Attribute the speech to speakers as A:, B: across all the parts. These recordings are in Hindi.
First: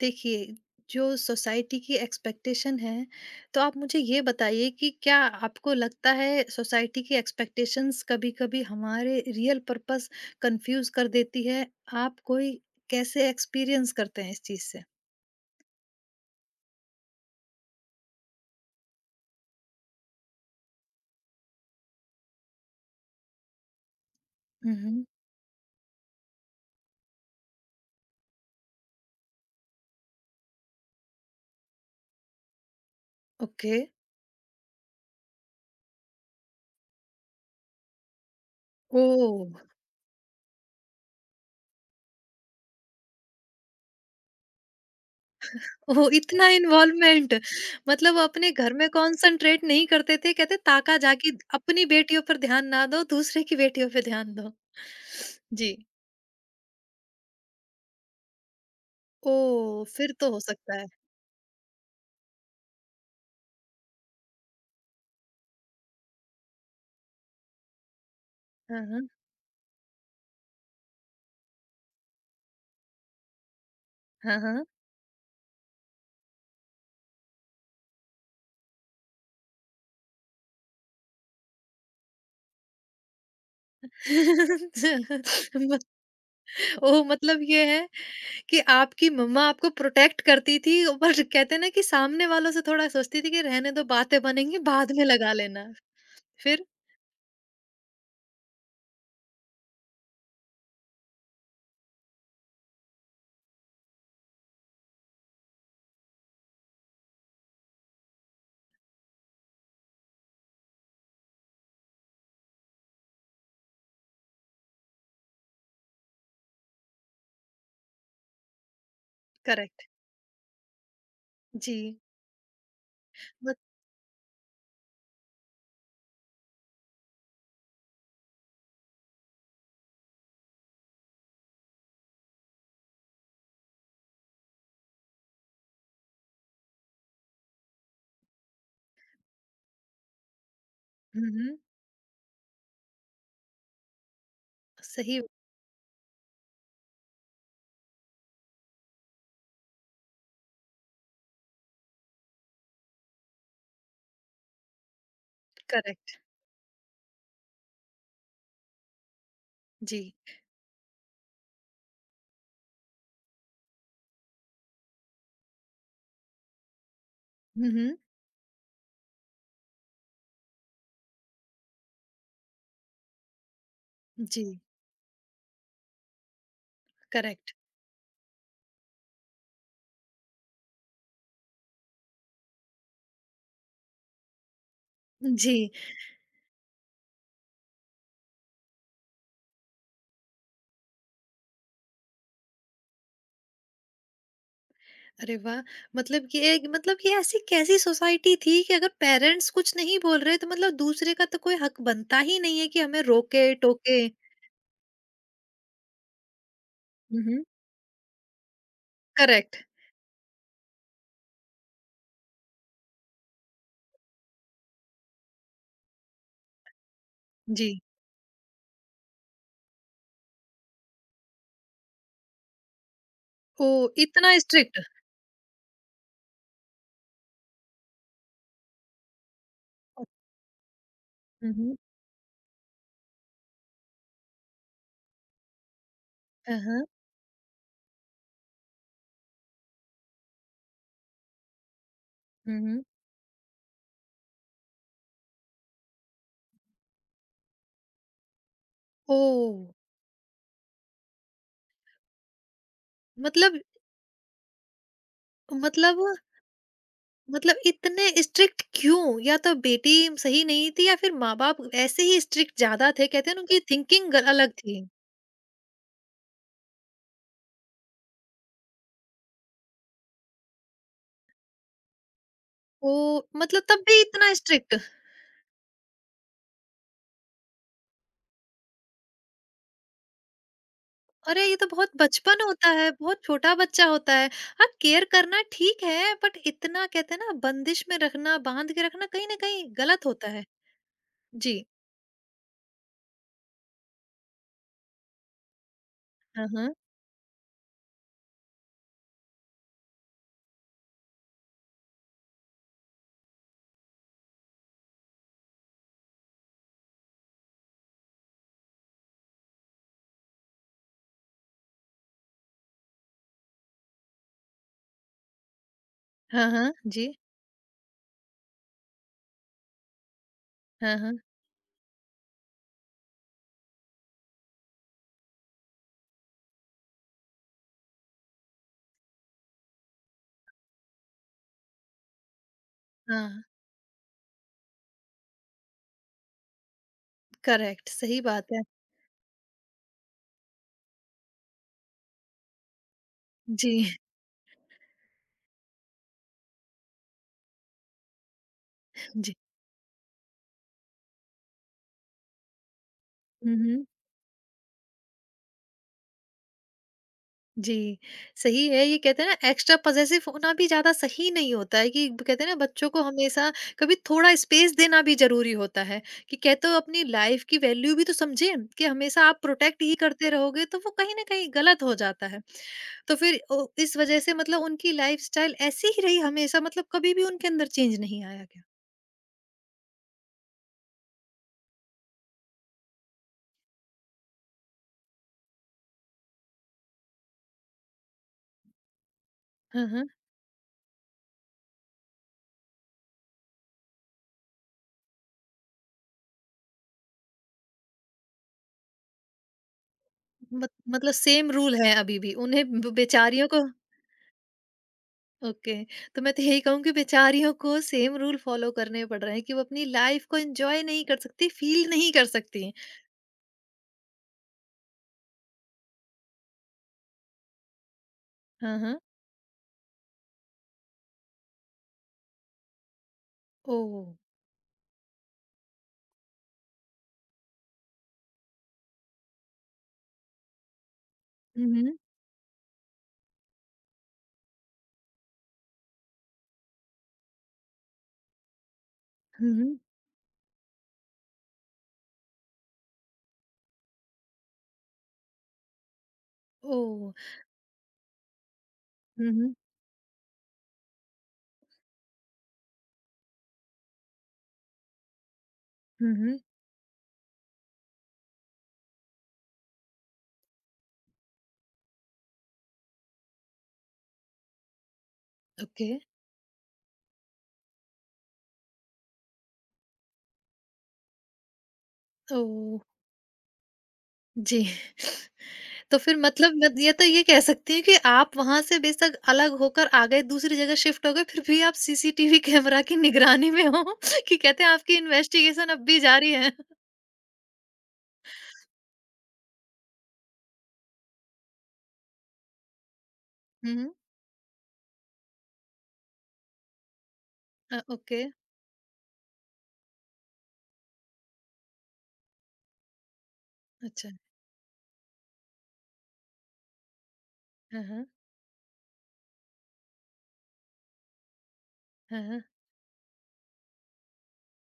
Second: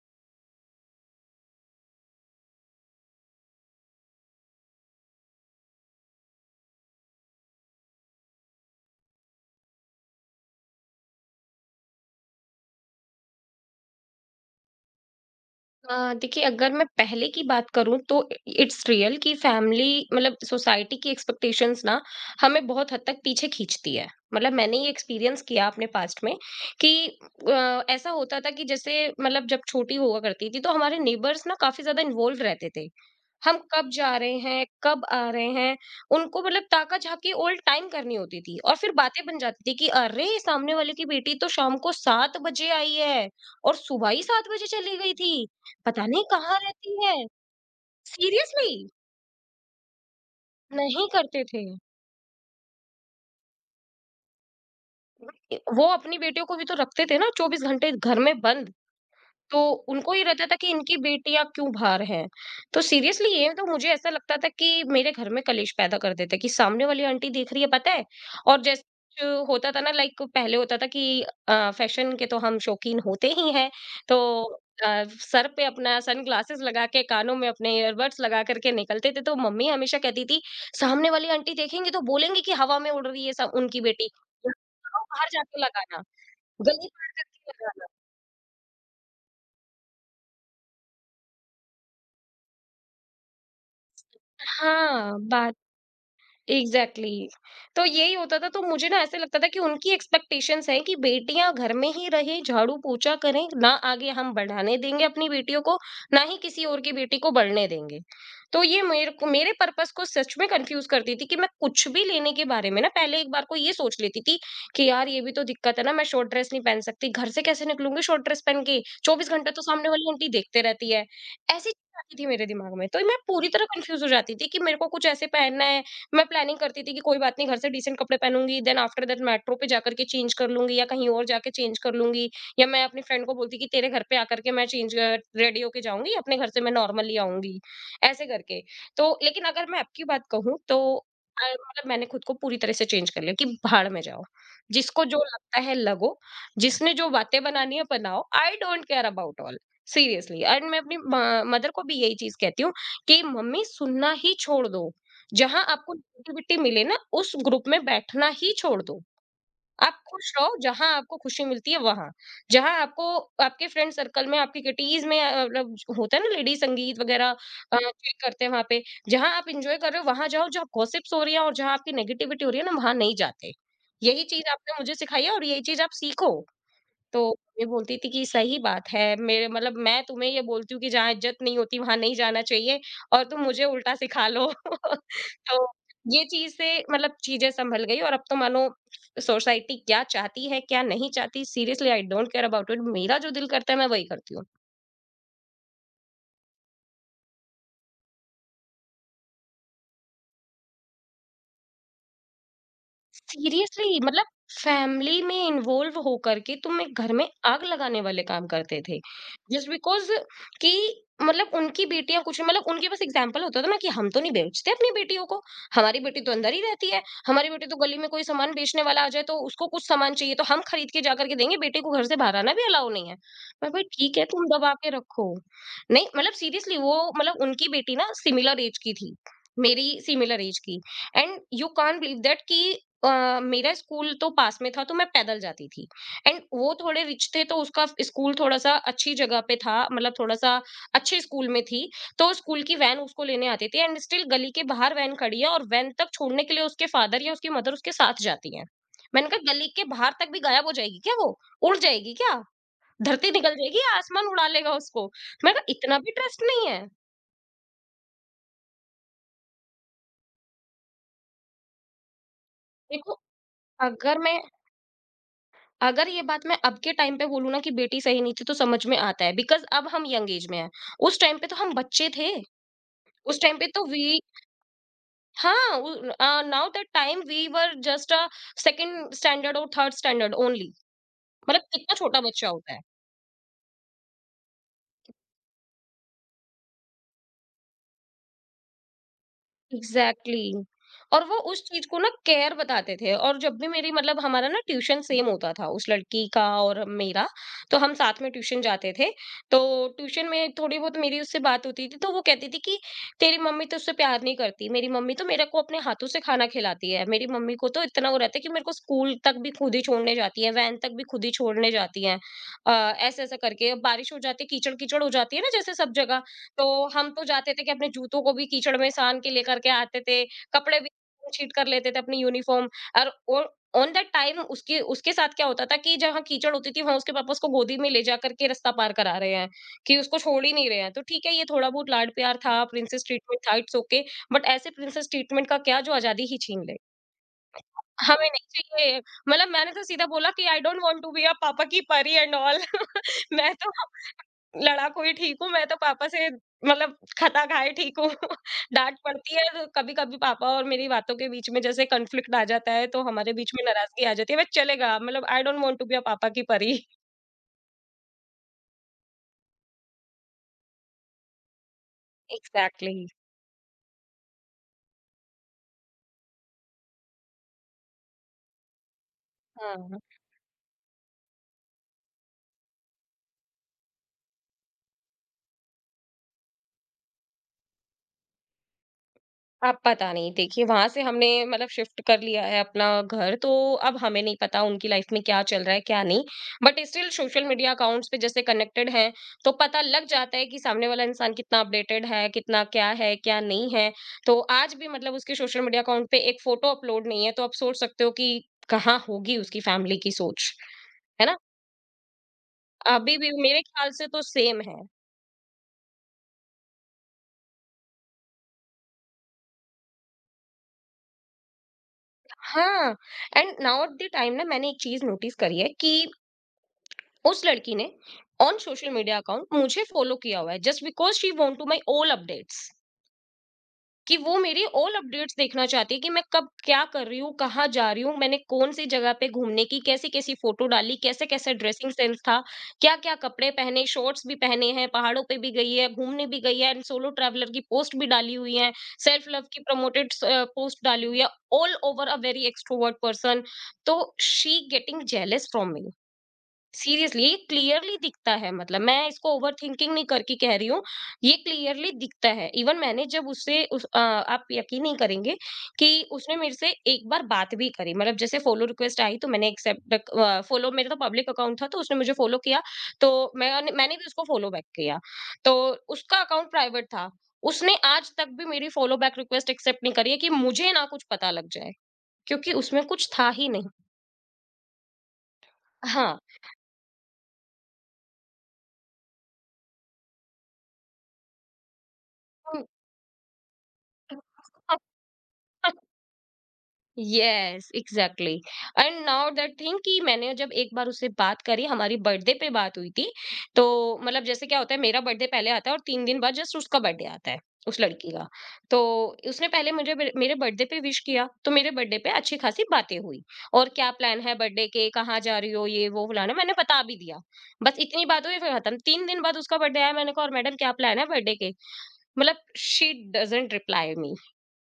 A: देखिए, जो सोसाइटी की एक्सपेक्टेशन है, तो आप मुझे ये बताइए कि क्या आपको लगता है सोसाइटी की एक्सपेक्टेशंस कभी-कभी हमारे रियल पर्पस कन्फ्यूज़ कर देती है? आप कोई कैसे एक्सपीरियंस करते हैं इस चीज़ से?
B: देखिए अगर मैं पहले की बात करूँ तो इट्स रियल कि फैमिली मतलब सोसाइटी की एक्सपेक्टेशंस ना हमें बहुत हद तक पीछे खींचती है। मतलब
A: हुँ,
B: मैंने ये
A: हुँ।
B: एक्सपीरियंस किया अपने पास्ट में कि ऐसा होता था कि जैसे मतलब जब छोटी हुआ करती थी तो हमारे नेबर्स ना काफ़ी ज़्यादा इन्वॉल्व रहते थे। हम
A: ओके।
B: कब जा रहे हैं, कब आ रहे हैं, उनको मतलब ताका-झाकी ऑल टाइम करनी होती थी और फिर बातें बन
A: ओह!
B: जाती थी कि अरे! सामने वाले की बेटी तो शाम को 7 बजे आई है और सुबह ही 7 बजे चली गई थी। पता
A: ओह!
B: नहीं
A: इतना
B: कहाँ रहती है?
A: इन्वॉल्वमेंट। मतलब अपने घर
B: सीरियसली!
A: में कॉन्सन्ट्रेट नहीं करते थे, कहते ताका
B: नहीं
A: झाकी
B: करते थे।
A: अपनी बेटियों पर ध्यान ना दो, दूसरे की बेटियों पे ध्यान दो। जी।
B: वो अपनी बेटियों को भी तो रखते थे ना 24 घंटे घर में बंद। तो
A: ओह! फिर
B: उनको ये
A: तो हो
B: रहता था कि
A: सकता है।
B: इनकी बेटियाँ क्यों बाहर हैं? तो सीरियसली ये तो मुझे ऐसा लगता था कि मेरे घर में कलेश पैदा कर देते कि सामने वाली आंटी देख रही है पता है? और
A: हाँ,
B: जैसे
A: हाँ।
B: जो होता था ना लाइक पहले होता था कि फैशन के तो हम शौकीन होते ही हैं। तो
A: हाँ, हाँ।
B: सर पे अपना सनग्लासेस लगा के कानों में अपने ईयरबड्स लगा कर के निकलते थे तो मम्मी हमेशा कहती थी, "सामने वाली आंटी देखेंगी तो बोलेंगी कि हवा में उड़ रही है स उनकी बेटी। बाहर जाके
A: म
B: लगाना, गली
A: ओह!
B: पार
A: मतलब
B: करके
A: ये है
B: लगाना।"
A: कि आपकी मम्मा आपको प्रोटेक्ट करती थी, पर कहते हैं ना कि सामने वालों से थोड़ा सोचती थी कि रहने दो बातें बनेंगी, बाद में
B: हाँ,
A: लगा
B: बाहर
A: लेना। फिर?
B: Exactly exactly। तो यही होता था तो मुझे ना ऐसे लगता था कि उनकी एक्सपेक्टेशंस हैं कि बेटियां घर में ही रहें झाड़ू पोछा करें ना आगे हम बढ़ाने देंगे अपनी बेटियों को ना ही किसी और की बेटी को बढ़ने देंगे। तो ये मेरे को मेरे पर्पस को सच में कंफ्यूज करती थी कि मैं कुछ भी लेने के बारे में ना पहले एक बार को ये सोच लेती थी कि यार ये भी तो दिक्कत है ना मैं शॉर्ट ड्रेस नहीं पहन सकती घर से कैसे निकलूंगी शॉर्ट ड्रेस पहन के चौबीस घंटे तो
A: करेक्ट।
B: सामने वाली आंटी देखते रहती है। ऐसी
A: जी।
B: चीज़ आती थी मेरे दिमाग में तो मैं पूरी
A: बट
B: तरह कंफ्यूज हो जाती थी कि मेरे को कुछ ऐसे पहनना है। मैं प्लानिंग करती थी कि कोई बात नहीं घर से डिसेंट कपड़े पहनूंगी देन आफ्टर दैट मेट्रो पे जाकर के चेंज कर लूंगी या कहीं और जाके चेंज कर लूंगी या मैं अपनी फ्रेंड को बोलती कि तेरे घर पे आकर के मैं चेंज रेडी होके जाऊंगी अपने घर से मैं नॉर्मली आऊंगी ऐसे करके। तो लेकिन अगर मैं आपकी बात कहूँ तो
A: हुँ, हुँ।
B: मतलब मैंने खुद को पूरी तरह से चेंज कर लिया कि भाड़ में जाओ जिसको जो
A: सही।
B: लगता है लगो जिसने जो बातें बनानी है बनाओ I don't care about all. Seriously and मैं अपनी मदर को भी यही चीज कहती हूँ कि मम्मी सुनना ही छोड़ दो। जहाँ आपको
A: करेक्ट।
B: नेगेटिविटी मिले ना, उस ग्रुप में बैठना ही छोड़ दो। आप
A: जी।
B: खुश रहो जहाँ आपको खुशी मिलती है वहाँ। जहाँ आपको आपके फ्रेंड सर्कल में, आपकी किटीज़ में मतलब होता है ना लेडीज़ संगीत वगैरह
A: हुँ, हुँ।
B: चेक करते हैं वहाँ पे। जहाँ आप एन्जॉय कर रहे हो वहाँ जाओ, जहाँ गॉसिप्स हो रही है और जहाँ आपकी नेगेटिविटी हो रही है ना, वहाँ नहीं जाते। यही चीज़
A: जी,
B: आपने मुझे सिखाई है और यही चीज़ आप सीखो। तो
A: करेक्ट।
B: मम्मी बोलती थी कि सही बात है मेरे मतलब मैं तुम्हें ये बोलती हूँ कि जहाँ इज्जत नहीं होती वहां नहीं जाना चाहिए और तुम मुझे उल्टा सिखा लो। तो
A: जी।
B: ये चीज से मतलब चीजें संभल गई और अब तो मानो सोसाइटी क्या चाहती है क्या नहीं चाहती seriously I don't care about it. मेरा जो दिल करता है मैं वही करती हूँ।
A: अरे वाह! मतलब कि एक मतलब ये ऐसी कैसी सोसाइटी थी कि अगर पेरेंट्स कुछ नहीं बोल रहे तो मतलब दूसरे का तो कोई हक बनता ही नहीं है कि हमें रोके,
B: सीरियसली
A: टोके।
B: मतलब फैमिली में इन्वॉल्व होकर के तुम एक घर
A: हुँ,
B: में
A: हुँ।
B: आग लगाने वाले काम करते थे
A: करेक्ट।
B: जस्ट बिकॉज कि मतलब उनकी बेटियां कुछ मतलब उनके पास एग्जाम्पल होता था ना कि हम तो नहीं बेचते अपनी बेटियों को। हमारी बेटी तो अंदर ही रहती है। हमारी बेटी
A: जी।
B: तो गली में कोई सामान बेचने वाला आ जाए तो उसको कुछ सामान चाहिए तो हम खरीद के जा करके देंगे बेटे को घर से बाहर आना भी अलाउ नहीं है। मैं
A: ओह!
B: भाई ठीक है
A: इतना
B: तुम दबा
A: स्ट्रिक्ट?
B: के रखो। नहीं मतलब सीरियसली वो मतलब उनकी बेटी ना सिमिलर एज की थी मेरी सिमिलर एज की and
A: hmm,
B: you
A: hmm.
B: Can't believe that कि मेरा स्कूल तो पास में था तो मैं पैदल जाती थी एंड
A: हाँ,
B: वो
A: हाँ।
B: थोड़े रिच थे तो उसका स्कूल थोड़ा सा अच्छी जगह पे था मतलब थोड़ा सा अच्छे स्कूल में थी तो
A: हुँ,
B: स्कूल की
A: हुँ।
B: वैन उसको लेने आती थी एंड स्टिल गली के बाहर वैन खड़ी है और वैन तक छोड़ने के लिए उसके फादर या उसकी मदर उसके साथ जाती है। मैंने कहा
A: ओह!
B: गली के बाहर तक भी गायब हो जाएगी क्या वो उड़ जाएगी क्या धरती निकल
A: मतलब
B: जाएगी या आसमान उड़ा लेगा उसको। मैं कहा इतना
A: मतलब
B: भी ट्रस्ट नहीं है।
A: मतलब इतने स्ट्रिक्ट क्यों? या तो बेटी सही नहीं थी या फिर माँ-बाप ऐसे ही स्ट्रिक्ट ज़्यादा थे,
B: देखो
A: कहते हैं ना उनकी थिंकिंग
B: अगर
A: ग
B: मैं
A: अलग थी।
B: अगर ये बात मैं अब के टाइम पे बोलूँ ना कि बेटी सही नहीं थी तो समझ में आता है बिकॉज़ अब हम यंग एज में हैं। उस टाइम पे तो हम बच्चे थे।
A: ओह!
B: उस टाइम
A: मतलब
B: पे
A: तब
B: तो
A: भी
B: वी
A: इतना स्ट्रिक्ट?
B: हाँ, uh now that time we were just a second standard और थर्ड स्टैंडर्ड ओनली।
A: अरे! ये
B: मतलब
A: तो बहुत
B: कितना छोटा
A: बचपन
B: बच्चा
A: होता
B: होता है।
A: है, बहुत छोटा बच्चा होता है। हाँ, केयर करना ठीक है बट इतना कहते हैं ना बंदिश में रखना, बाँध के रखना कहीं न कहीं गलत होता
B: एग्जैक्टली
A: है।
B: exactly। और वो
A: जी।
B: उस चीज को ना केयर बताते थे और जब भी मेरी मतलब हमारा ना ट्यूशन सेम होता था उस लड़की का
A: हाँ, हाँ।
B: और मेरा तो हम साथ में ट्यूशन जाते थे तो ट्यूशन में थोड़ी बहुत मेरी उससे बात होती थी तो वो कहती थी कि तेरी मम्मी तो उससे प्यार नहीं करती मेरी मम्मी तो मेरे को अपने हाथों से खाना खिलाती है मेरी मम्मी को तो इतना वो रहता है कि मेरे को स्कूल तक भी खुद ही छोड़ने जाती है वैन तक भी खुद ही छोड़ने जाती है। ऐसे ऐसा करके बारिश हो जाती है कीचड़ कीचड़ हो जाती है ना जैसे सब जगह
A: हाँ,
B: तो
A: हाँ।
B: हम
A: जी।
B: तो जाते थे कि अपने जूतों को भी कीचड़ में सान के लेकर के आते थे, कपड़े भी
A: हाँ, हाँ।
B: छीट कर लेते थे अपनी यूनिफ़ॉर्म और ऑन दैट टाइम उसके उसके साथ क्या होता था कि जहाँ कीचड़ होती थी वहाँ उसके पापा उसको गोदी में ले जा कर के रास्ता पार करा रहे हैं, कि उसको छोड़ ही नहीं रहे हैं। तो ठीक है ये थोड़ा बहुत लाड प्यार था, प्रिंसेस ट्रीटमेंट
A: हाँ।
B: था, इट्स ओके बट ऐसे प्रिंसेस ट्रीटमेंट का क्या जो आज़ादी ही छीन ले।
A: करेक्ट, सही
B: हमें नहीं
A: बात है।
B: चाहिए। मतलब मैंने तो सीधा बोला कि I don't want to be a पापा की परी एंड ऑल। मैं तो
A: जी।
B: लड़ाकू ही ठीक हूँ, मैं तो पापा से मतलब खता खाए ठीक हूँ। डाँट पड़ती
A: जी।
B: है तो कभी-कभी पापा और मेरी बातों के बीच में जैसे कॉन्फ्लिक्ट आ जाता है, तो हमारे बीच
A: हुँ,
B: में
A: हुँ।
B: नाराज़गी आ जाती है। बट चलेगा मतलब I don't want to be a पापा की परी।
A: जी, सही है। ये कहते हैं ना एक्स्ट्रा पॉसेसिव होना भी ज़्यादा सही नहीं होता है कि कहते हैं ना बच्चों को
B: एग्ज़ैक्टली,
A: हमेशा कभी थोड़ा स्पेस देना भी ज़रूरी होता है, कि कहते हो अपनी लाइफ़ की वैल्यू भी तो समझें कि हमेशा आप प्रोटेक्ट ही
B: हाँ।
A: करते रहोगे तो वो कहीं न कहीं गलत हो जाता है। तो फिर ओ इस वजह से मतलब उनकी लाइफ़स्टाइल ऐसी ही रही हमेशा, मतलब कभी भी उनके अंदर चेंज नहीं आया क्या?
B: अब पता नहीं देखिए वहां से हमने मतलब शिफ्ट कर लिया है अपना घर तो अब हमें नहीं पता उनकी लाइफ में क्या चल रहा है क्या नहीं। But still social media accounts पे जैसे कनेक्टेड हैं तो पता
A: हाँ,
B: लग
A: हाँ।
B: जाता है कि सामने वाला इंसान कितना अपडेटेड है कितना क्या है क्या नहीं है। तो आज भी मतलब उसके सोशल मीडिया अकाउंट पे एक फोटो अपलोड नहीं है तो आप सोच सकते हो कि कहाँ होगी उसकी फैमिली की सोच।
A: मत मतलब
B: है ना
A: सेम रूल है अभी भी। उन्हें ब
B: अभी भी
A: बेचारियों
B: मेरे
A: को
B: ख्याल से तो सेम है।
A: ओके। तो मैं तो यही कहूँगी, बेचारियों को सेम रूल फॉलो करने पड़ रहे हैं कि वो अपनी लाइफ को एंजॉय नहीं कर सकती, फील नहीं कर सकती हैं।
B: हाँ एंड नाउ द टाइम ना मैंने एक चीज नोटिस करी है कि उस लड़की ने ऑन
A: हाँ,
B: सोशल
A: हाँ।
B: मीडिया अकाउंट मुझे फॉलो किया हुआ है just because she want to my all updates
A: oh.
B: कि वो मेरी ऑल अपडेट्स देखना चाहती है कि मैं कब क्या कर रही हूँ कहाँ जा रही हूँ मैंने कौन सी जगह पे घूमने की कैसी कैसी फोटो डाली कैसे कैसे ड्रेसिंग
A: हम्म।
B: सेंस था क्या क्या कपड़े पहने शॉर्ट्स भी पहने हैं पहाड़ों पे भी गई है घूमने भी गई है एंड सोलो ट्रैवलर की पोस्ट भी डाली हुई है सेल्फ लव की
A: हम्म।
B: प्रमोटेड पोस्ट डाली हुई है all over a very extrovert person. तो she getting jealous from me.
A: Oh.
B: Seriously ये क्लियरली दिखता है मतलब मैं इसको
A: हम्म।
B: ओवरथिंकिंग नहीं करके कह रही हूँ। ये क्लियरली दिखता है इवन मैंने जब उससे उस आप यकीन नहीं करेंगे कि उसने
A: हम्म।
B: मेरे से एक बार बात भी करी मतलब जैसे फॉलो रिक्वेस्ट आई तो मैंने एक्सेप्ट फॉलो मेरा तो पब्लिक अकाउंट था तो उसने मुझे फॉलो किया तो मैंने मैंने भी उसको फॉलो बैक किया। तो
A: ओके।
B: उसका अकाउंट प्राइवेट था। उसने आज तक भी मेरी फॉलो बैक रिक्वेस्ट एक्सेप्ट नहीं करी है कि मुझे ना कुछ पता लग जाए क्योंकि
A: ओह।
B: उसमें कुछ था ही नहीं।
A: जी। तो फिर
B: हाँ
A: मतलब मैं ये तो ये कह सकती हूँ कि आप वहां से बेशक अलग होकर आ गए, दूसरी जगह शिफ्ट हो गए, फिर भी आप सीसीटीवी कैमरा की निगरानी में हो। कि कहते हैं आपकी इन्वेस्टिगेशन अब भी जारी है।
B: Yes exactly and now that thing कि मैंने जब एक बार उससे बात करी हमारी बर्थडे पे बात हुई थी तो
A: हम्म।
B: मतलब जैसे क्या होता है मेरा बर्थडे पहले आता है और तीन दिन बाद जस्ट उसका बर्थडे आता है
A: अ,
B: उस लड़की
A: ओके।
B: का। तो उसने पहले मुझे मेरे मेरे बर्थडे पे विश किया तो मेरे बर्थडे पे अच्छी खासी बातें हुई। और क्या
A: अच्छा।
B: प्लान है बर्थडे के, कहाँ जा रही हो, ये वो फलाना, मैंने बता भी दिया। बस
A: हाँ,
B: इतनी
A: हाँ।
B: बात हुई फिर खत्म। तीन दिन बाद उसका बर्थडे आया, मैंने कहा और मैडम क्या प्लान है बर्थडे के।
A: हाँ, हाँ।
B: मतलब she doesn't reply me.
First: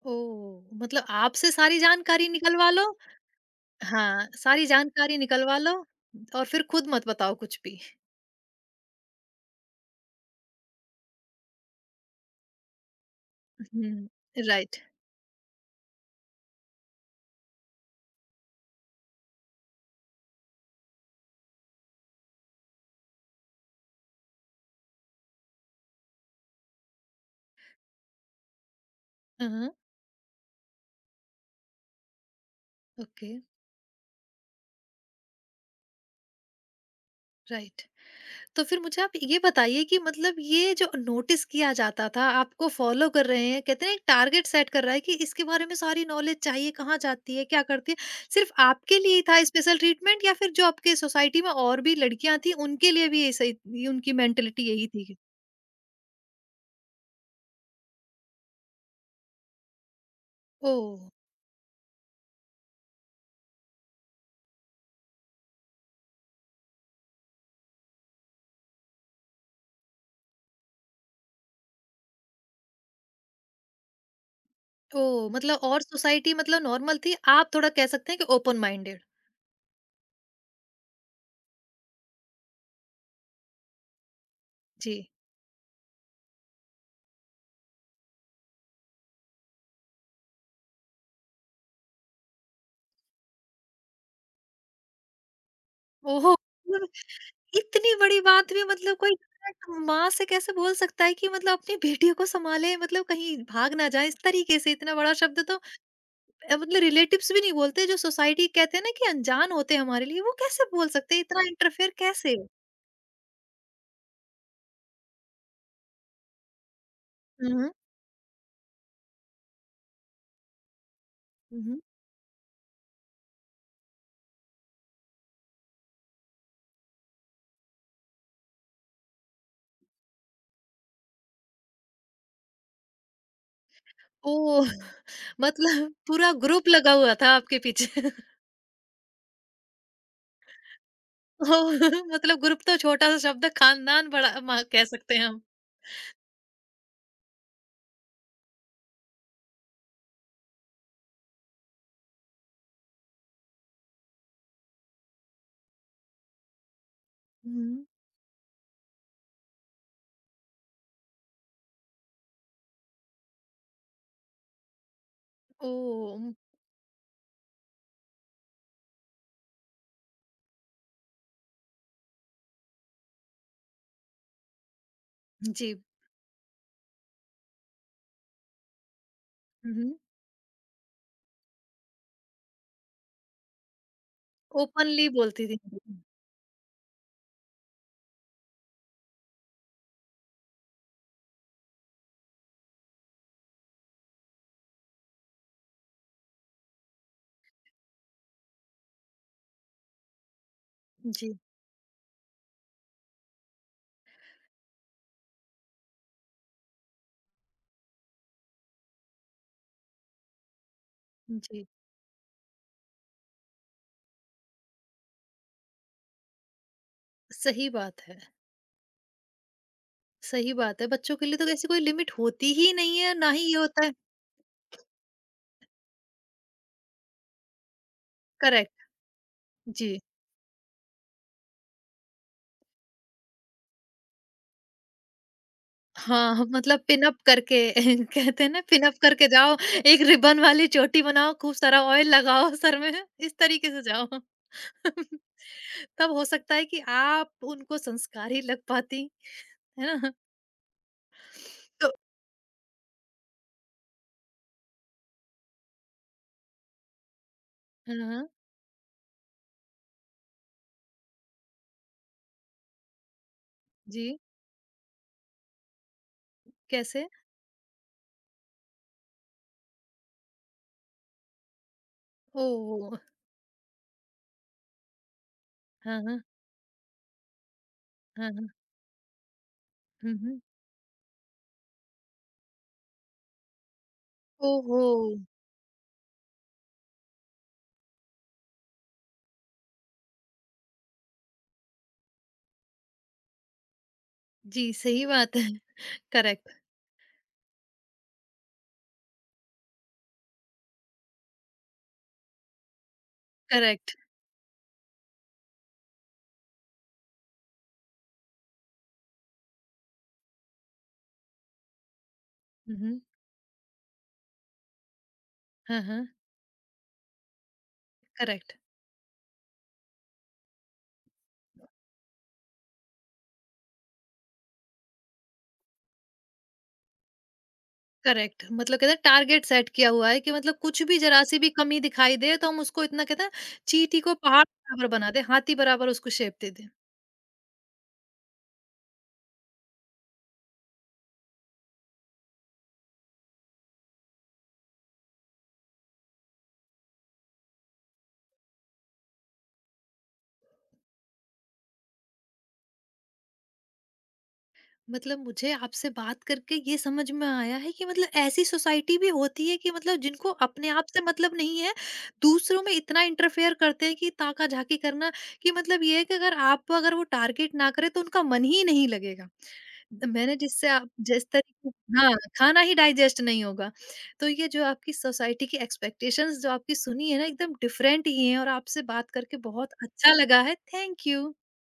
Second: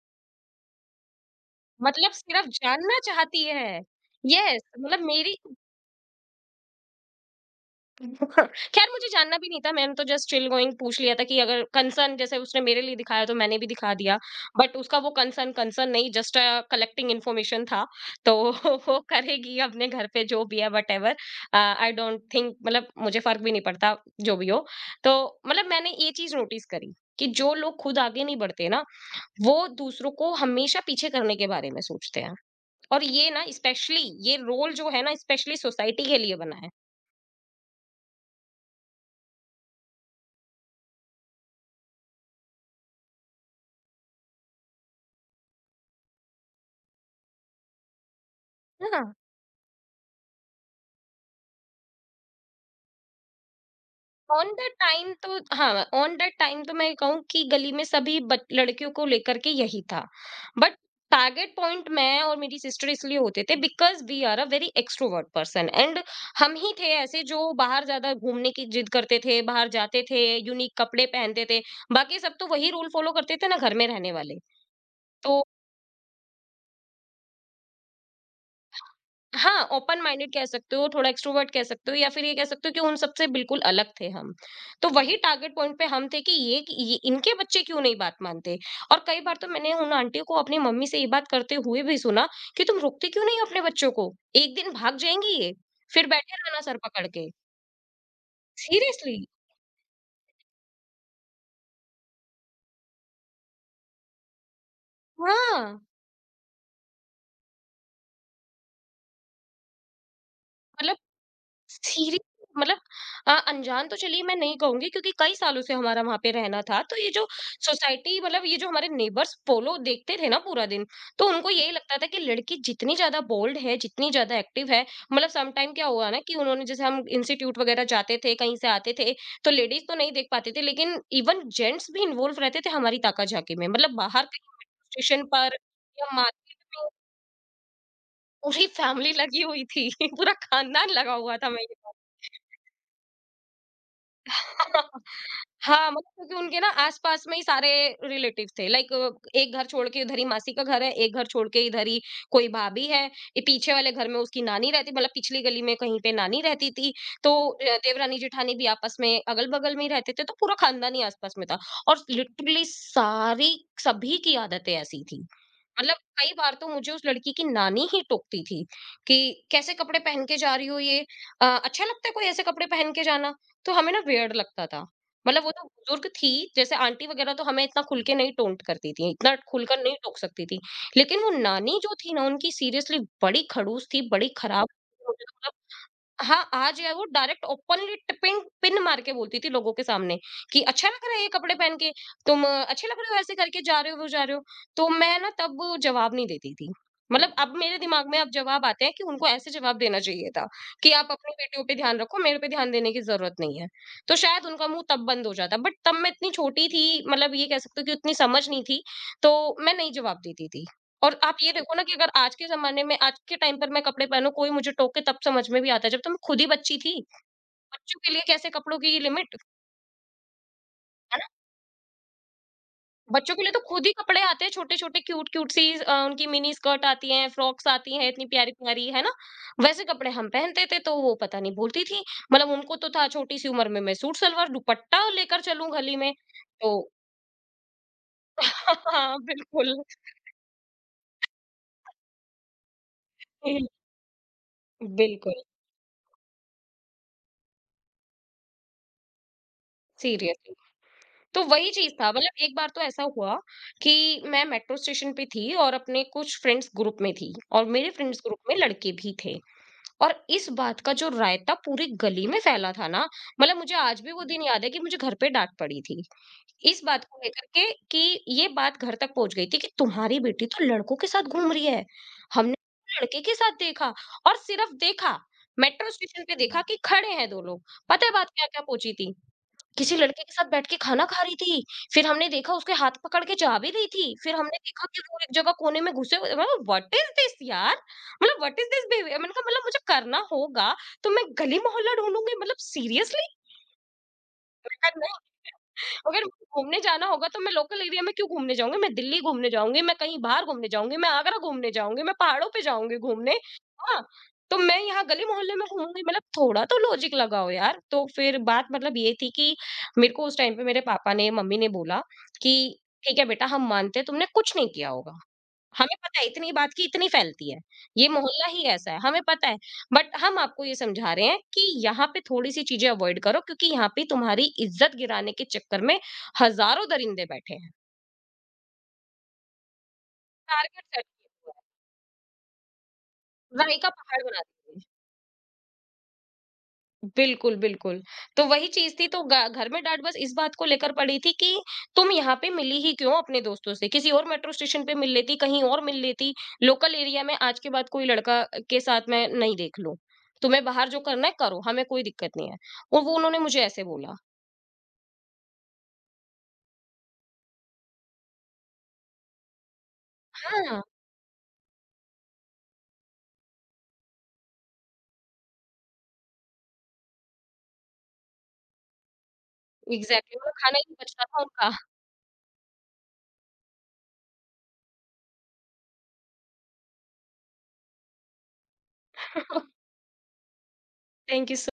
A: Oh! मतलब आपसे सारी
B: मतलब
A: जानकारी
B: सिर्फ
A: निकलवा लो।
B: जानना चाहती है।
A: हाँ,
B: यस
A: सारी
B: मतलब
A: जानकारी
B: मेरी।
A: निकलवा लो और फिर खुद मत बताओ कुछ भी।
B: खैर मुझे जानना भी नहीं था, मैंने तो जस्ट चिल गोइंग पूछ लिया था कि अगर कंसर्न जैसे उसने मेरे लिए दिखाया तो मैंने भी दिखा
A: हुँ,
B: दिया। But
A: right.
B: उसका वो कंसर्न कंसर्न नहीं, जस्ट कलेक्टिंग इन्फॉर्मेशन था। तो वो करेगी अपने घर पे जो भी है व्हाटएवर। आई डोंट थिंक, मतलब मुझे फ़र्क भी नहीं पड़ता जो भी हो। तो मतलब मैंने ये चीज़ नोटिस करी कि जो लोग खुद आगे नहीं बढ़ते ना,
A: हाँ,
B: वो
A: हाँ।
B: दूसरों को हमेशा पीछे करने के बारे में सोचते हैं। और ये
A: ओके,
B: ना स्पेशली ये रोल जो है ना स्पेशली सोसाइटी के लिए बना है।
A: राइट। तो फिर मुझे आप ये बताइए कि मतलब ये जो नोटिस किया जाता था, आपको फ़ॉलो कर रहे हैं, कहते हैं एक टारगेट सेट कर रहा है कि इसके बारे में सारी नॉलेज चाहिए, कहाँ जाती है, क्या करती है? सिर्फ़ आपके
B: हाँ,
A: लिए ही था स्पेशल ट्रीटमेंट या फिर जो आपके सोसाइटी में और भी लड़कियाँ थीं, उनके लिए भी ऐसा ही उनकी
B: ऑन
A: मेंटालिटी
B: दैट
A: यही
B: टाइम
A: थी?
B: तो हाँ। ऑन दैट टाइम तो मैं कहूँ कि गली में सभी लड़कियों को लेकर के यही था। But
A: oh!
B: टारगेट पॉइंट मैं और मेरी सिस्टर इसलिए होते थे because we are a very extrovert person and हम ही थे ऐसे जो बाहर ज्यादा घूमने की जिद करते थे, बाहर जाते थे, यूनिक कपड़े पहनते थे। बाकी सब तो वही रूल फॉलो करते थे ना, घर में रहने वाले।
A: ओह!
B: तो
A: मतलब और सोसाइटी मतलब नॉर्मल थी, आप थोड़ा कह सकते हैं कि ओपन माइंडेड।
B: हाँ, ओपन माइंडेड कह सकते हो, थोड़ा एक्स्ट्रोवर्ट कह सकते हो, या फिर ये कह सकते हो कि उन सबसे बिल्कुल अलग थे हम। तो
A: जी।
B: वही टारगेट पॉइंट पे हम थे कि ये इनके बच्चे क्यों नहीं बात मानते? और कई बार तो मैंने उन आंटियों को अपनी मम्मी से ये बात करते हुए भी सुना कि तुम रोकते क्यों नहीं हो अपने बच्चों को? एक दिन भाग जाएँगी ये, फिर
A: ओहो!
B: बैठे रहना सर
A: मतलब
B: पकड़ के।
A: इतनी बड़ी बात भी, मतलब कोई
B: सीरियसली।
A: माँ से कैसे बोल सकता है कि मतलब अपनी बेटियों को सँभाले, मतलब कहीं भाग ना जाए, इस तरीके से इतना बड़ा शब्द तो
B: हाँ,
A: अ, मतलब रिलेटिव्स भी नहीं बोलते, जो सोसाइटी कहते हैं ना कि अनजान होते हैं हमारे लिए, वो कैसे बोल
B: मतलब
A: सकते हैं, इतना इंटरफेयर
B: सीरी
A: कैसे?
B: मतलब अनजान तो चलिए मैं नहीं कहूँगी क्योंकि कई सालों से हमारा वहाँ पे रहना था। तो ये जो
A: हुँ, हुँ।
B: सोसाइटी, मतलब ये जो हमारे नेबर्स पोलो देखते थे ना पूरा दिन, तो उनको
A: हुँ,
B: यही
A: हुँ।
B: लगता था कि लड़की जितनी ज़्यादा बोल्ड है, जितनी ज़्यादा एक्टिव है। मतलब सम टाइम क्या हुआ ना, कि उन्होंने जैसे हम इंस्टीट्यूट वगैरह जाते थे, कहीं से आते थे, तो लेडीज़ तो नहीं देख पाते थे लेकिन इवन जेंट्स भी इन्वॉल्व रहते थे हमारी ताका-झाकी में। मतलब बाहर कहीं
A: ओह!
B: मेट्रो स्टेशन पर
A: मतलब
B: या
A: पूरा
B: मार्केट
A: ग्रुप
B: में
A: लगा हुआ था आपके पीछे।
B: पूरी फैमिली लगी हुई थी, पूरा खानदान लगा हुआ था मैं ये।
A: ओह! मतलब ग्रुप तो छोटा-सा शब्द है, खानदान बड़ा म कह सकते हैं हम।
B: हाँ, मतलब क्योंकि उनके ना आस-पास में ही सारे रिलेटिव थे। लाइक एक घर छोड़ के इधर ही मासी का घर है, एक घर छोड़ के इधर ही कोई भाभी है, ये पीछे वाले घर में उसकी नानी रहती, मतलब पिछली गली में कहीं पे नानी रहती थी। तो
A: हुँ।
B: देवरानी-जेठानी भी आपस में अगल-बगल में ही रहते थे, तो पूरा खानदान ही आस-पास में था। और लिटरली सारी सभी की आदतें ऐसी थी। मतलब
A: ओह!
B: कई बार तो मुझे उस लड़की की नानी ही टोकती थी कि कैसे कपड़े पहन के जा रही हो ये, अच्छा लगता है कोई ऐसे कपड़े पहन के जाना। तो हमें ना वियर्ड लगता था, मतलब वो तो
A: जी।
B: बुजुर्ग थी। जैसे आंटी वगैरह तो हमें इतना खुल के नहीं टोंट करती थी, इतना खुलकर
A: हुँ,
B: नहीं टोक सकती थी, लेकिन वो नानी जो थी ना उनकी, सीरियसली बड़ी खड़ूस थी, बड़ी खराब थी।
A: ओपनली
B: मुझे तो
A: बोलती
B: मतलब,
A: थी।
B: हाँ, आज यार वो डायरेक्ट ओपनली टिपिंग पिन मार के बोलती थी लोगों के सामने कि अच्छा लग रहा है ये कपड़े पहन के, तुम अच्छे लग रहे हो ऐसे करके, जा रहे हो, वो जा रहे हो। तो मैं ना तब जवाब नहीं देती थी। मतलब अब मेरे दिमाग में अब जवाब आते हैं कि उनको ऐसे जवाब देना चाहिए था कि आप अपनी
A: जी।
B: बेटियों पे ध्यान रखो, मेरे पे ध्यान देने की ज़रूरत नहीं है। तो शायद उनका मुँह तब बंद हो जाता। बट तब मैं इतनी छोटी थी, मतलब ये कह सकते हो कि उतनी समझ नहीं थी, तो मैं नहीं जवाब देती थी। और आप ये
A: जी।
B: देखो ना कि अगर आज के ज़माने में, आज के टाइम पर मैं कपड़े पहनूँ, कोई मुझे टोके तब समझ में भी आता है, जब तो मैं खुद ही बच्ची थी।
A: सही
B: बच्चों
A: बात
B: के
A: है।
B: लिए कैसे कपड़ों की लिमिट,
A: सही बात है। बच्चों
B: है ना?
A: के लिए तो ऐसी कोई लिमिट होती ही नहीं है, ना
B: बच्चों के
A: ही
B: लिए
A: ये
B: तो खुद
A: होता
B: ही
A: है।
B: कपड़े आते हैं छोटे-छोटे, क्यूट-क्यूट सी उनकी मिनी स्कर्ट आती हैं, फ्रॉक्स आती हैं, इतनी
A: करेक्ट।
B: प्यारी-प्यारी, है ना? वैसे
A: जी।
B: कपड़े हम पहनते थे, तो वो पता नहीं बोलती थी। मतलब उनको तो था छोटी सी उम्र में मैं सूट-सलवार, दुपट्टा लेकर चलूँ गली में,
A: हाँ,
B: तो
A: मतलब पिन अप करके कहते हैं ना पिन अप
B: हाँ,
A: करके जाओ,
B: बिल्कुल।
A: एक रिबन वाली चोटी बनाओ, खूब सारा ऑयल लगाओ सर में, इस तरीके से जाओ।
B: बिल्कुल,
A: तब हो सकता है कि आप उनको संस्कारी लग पाती, है ना?
B: सीरियसली। तो वही चीज़
A: तो
B: था, मतलब एक बार तो ऐसा हुआ कि मैं मेट्रो स्टेशन पे थी और अपने कुछ फ्रेंड्स ग्रुप में थी, और मेरे
A: हाँ,
B: फ्रेंड्स
A: हाँ।
B: ग्रुप में लड़के भी थे, और इस बात का जो रायता पूरी गली में फैला था ना, मतलब मुझे आज भी
A: जी,
B: वो दिन याद है कि मुझे घर पे डांट पड़ी थी इस बात
A: कैसे?
B: को लेकर के कि ये बात घर तक पहुंच गई थी कि तुम्हारी बेटी तो लड़कों के साथ घूम रही है। हमने
A: ओह!
B: लड़के के साथ देखा, और सिर्फ देखा, मेट्रो
A: हाँ, हाँ,
B: स्टेशन पे देखा कि खड़े हैं दो लोग। पता है बात
A: हाँ,
B: क्या
A: हाँ।
B: क्या पहुंची थी, किसी
A: हुँ,
B: लड़के के
A: हुँ।
B: साथ बैठ के खाना खा रही थी। फिर हमने देखा उसके हाथ पकड़ के जा भी रही थी। फिर हमने
A: ओहो!
B: देखा कि वो एक जगह कोने में घुसे हुए, मतलब व्हाट इज़ दिस यार! मतलब व्हाट इज़ दिस बिहेवियर, मैंने कहा मतलब मुझे करना होगा तो मैं गली मोहल्ला ढूँढूँगी, मतलब सीरियसली?
A: जी,
B: मैं कहा
A: सही
B: नहीं,
A: बात है।
B: अगर मुझे
A: करेक्ट,
B: घूमने जाना होगा तो मैं लोकल एरिया में क्यों घूमने जाऊंगी? मैं दिल्ली घूमने जाऊंगी, मैं कहीं बाहर घूमने जाऊंगी, मैं आगरा घूमने जाऊंगी, मैं पहाड़ों पे जाऊंगी घूमने।
A: करेक्ट।
B: हाँ, तो मैं यहाँ गली मोहल्ले में घूमूंगी? मतलब थोड़ा तो लॉजिक लगाओ यार। तो फिर बात मतलब ये थी कि मेरे को उस टाइम पे मेरे पापा ने, मम्मी ने बोला कि
A: हुँ, हुँ।
B: ठीक है बेटा, हम मानते हैं तुमने कुछ नहीं किया होगा,
A: हाँ,
B: हमें
A: हाँ।
B: पता है इतनी बात की इतनी फैलती है। ये मोहल्ला
A: करेक्ट,
B: ही ऐसा है, हमें पता है। बट हम आपको ये समझा रहे हैं कि यहाँ पे थोड़ी-सी चीज़ें अवॉइड करो क्योंकि यहाँ पे तुम्हारी इज़्ज़त गिराने के चक्कर में हज़ारों दरिंदे बैठे हैं।
A: करेक्ट। मतलब कहते हैं टारगेट सेट किया हुआ है कि मतलब कुछ
B: टारगेट
A: भी
B: सेट किया
A: ज़रा-सी भी
B: हुआ
A: कमी दिखाई दे तो हम उसको इतना कहते हैं
B: है, राई का
A: चींटी को
B: पहाड़ बना
A: पहाड़
B: दिया है।
A: बराबर बना दें, हाथी बराबर उसको शेप दे दें।
B: बिल्कुल, बिल्कुल। तो वही चीज़ थी। तो ग घर में डाँट बस इस बात को लेकर पड़ी थी कि तुम यहाँ पे मिली ही क्यों अपने दोस्तों से? किसी और मेट्रो स्टेशन पे मिल लेती, कहीं और मिल लेती, लोकल एरिया में आज के बाद कोई लड़का के साथ मैं नहीं देख लूँ। तुम्हें बाहर जो करना है करो, हमें कोई दिक्कत नहीं है। और वो उन्होंने मुझे ऐसे बोला।
A: मतलब मुझे आपसे बात करके ये समझ में आया है कि मतलब ऐसी सोसाइटी भी होती है कि मतलब जिनको अपने
B: हाँ,
A: आप से मतलब नहीं है, दूसरों में इतना इंटरफेयर करते हैं कि ताका झाकी करना, कि मतलब ये है कि अगर आप अगर वो टारगेट ना करे तो उनका मन ही नहीं लगेगा। मैंने
B: एग्ज़ैक्टली मतलब
A: जिससे
B: खाना ही
A: आप
B: नहीं बच रहा
A: जिस
B: था उनका।
A: तरीके हाँ, खाना ही डाइजेस्ट नहीं होगा। तो ये जो आपकी सोसाइटी की एक्सपेक्टेशंस जो आपकी सुनी है ना एकदम डिफरेंट ही है, और आपसे बात करके बहुत अच्छा लगा है। Thank you.
B: Thank you so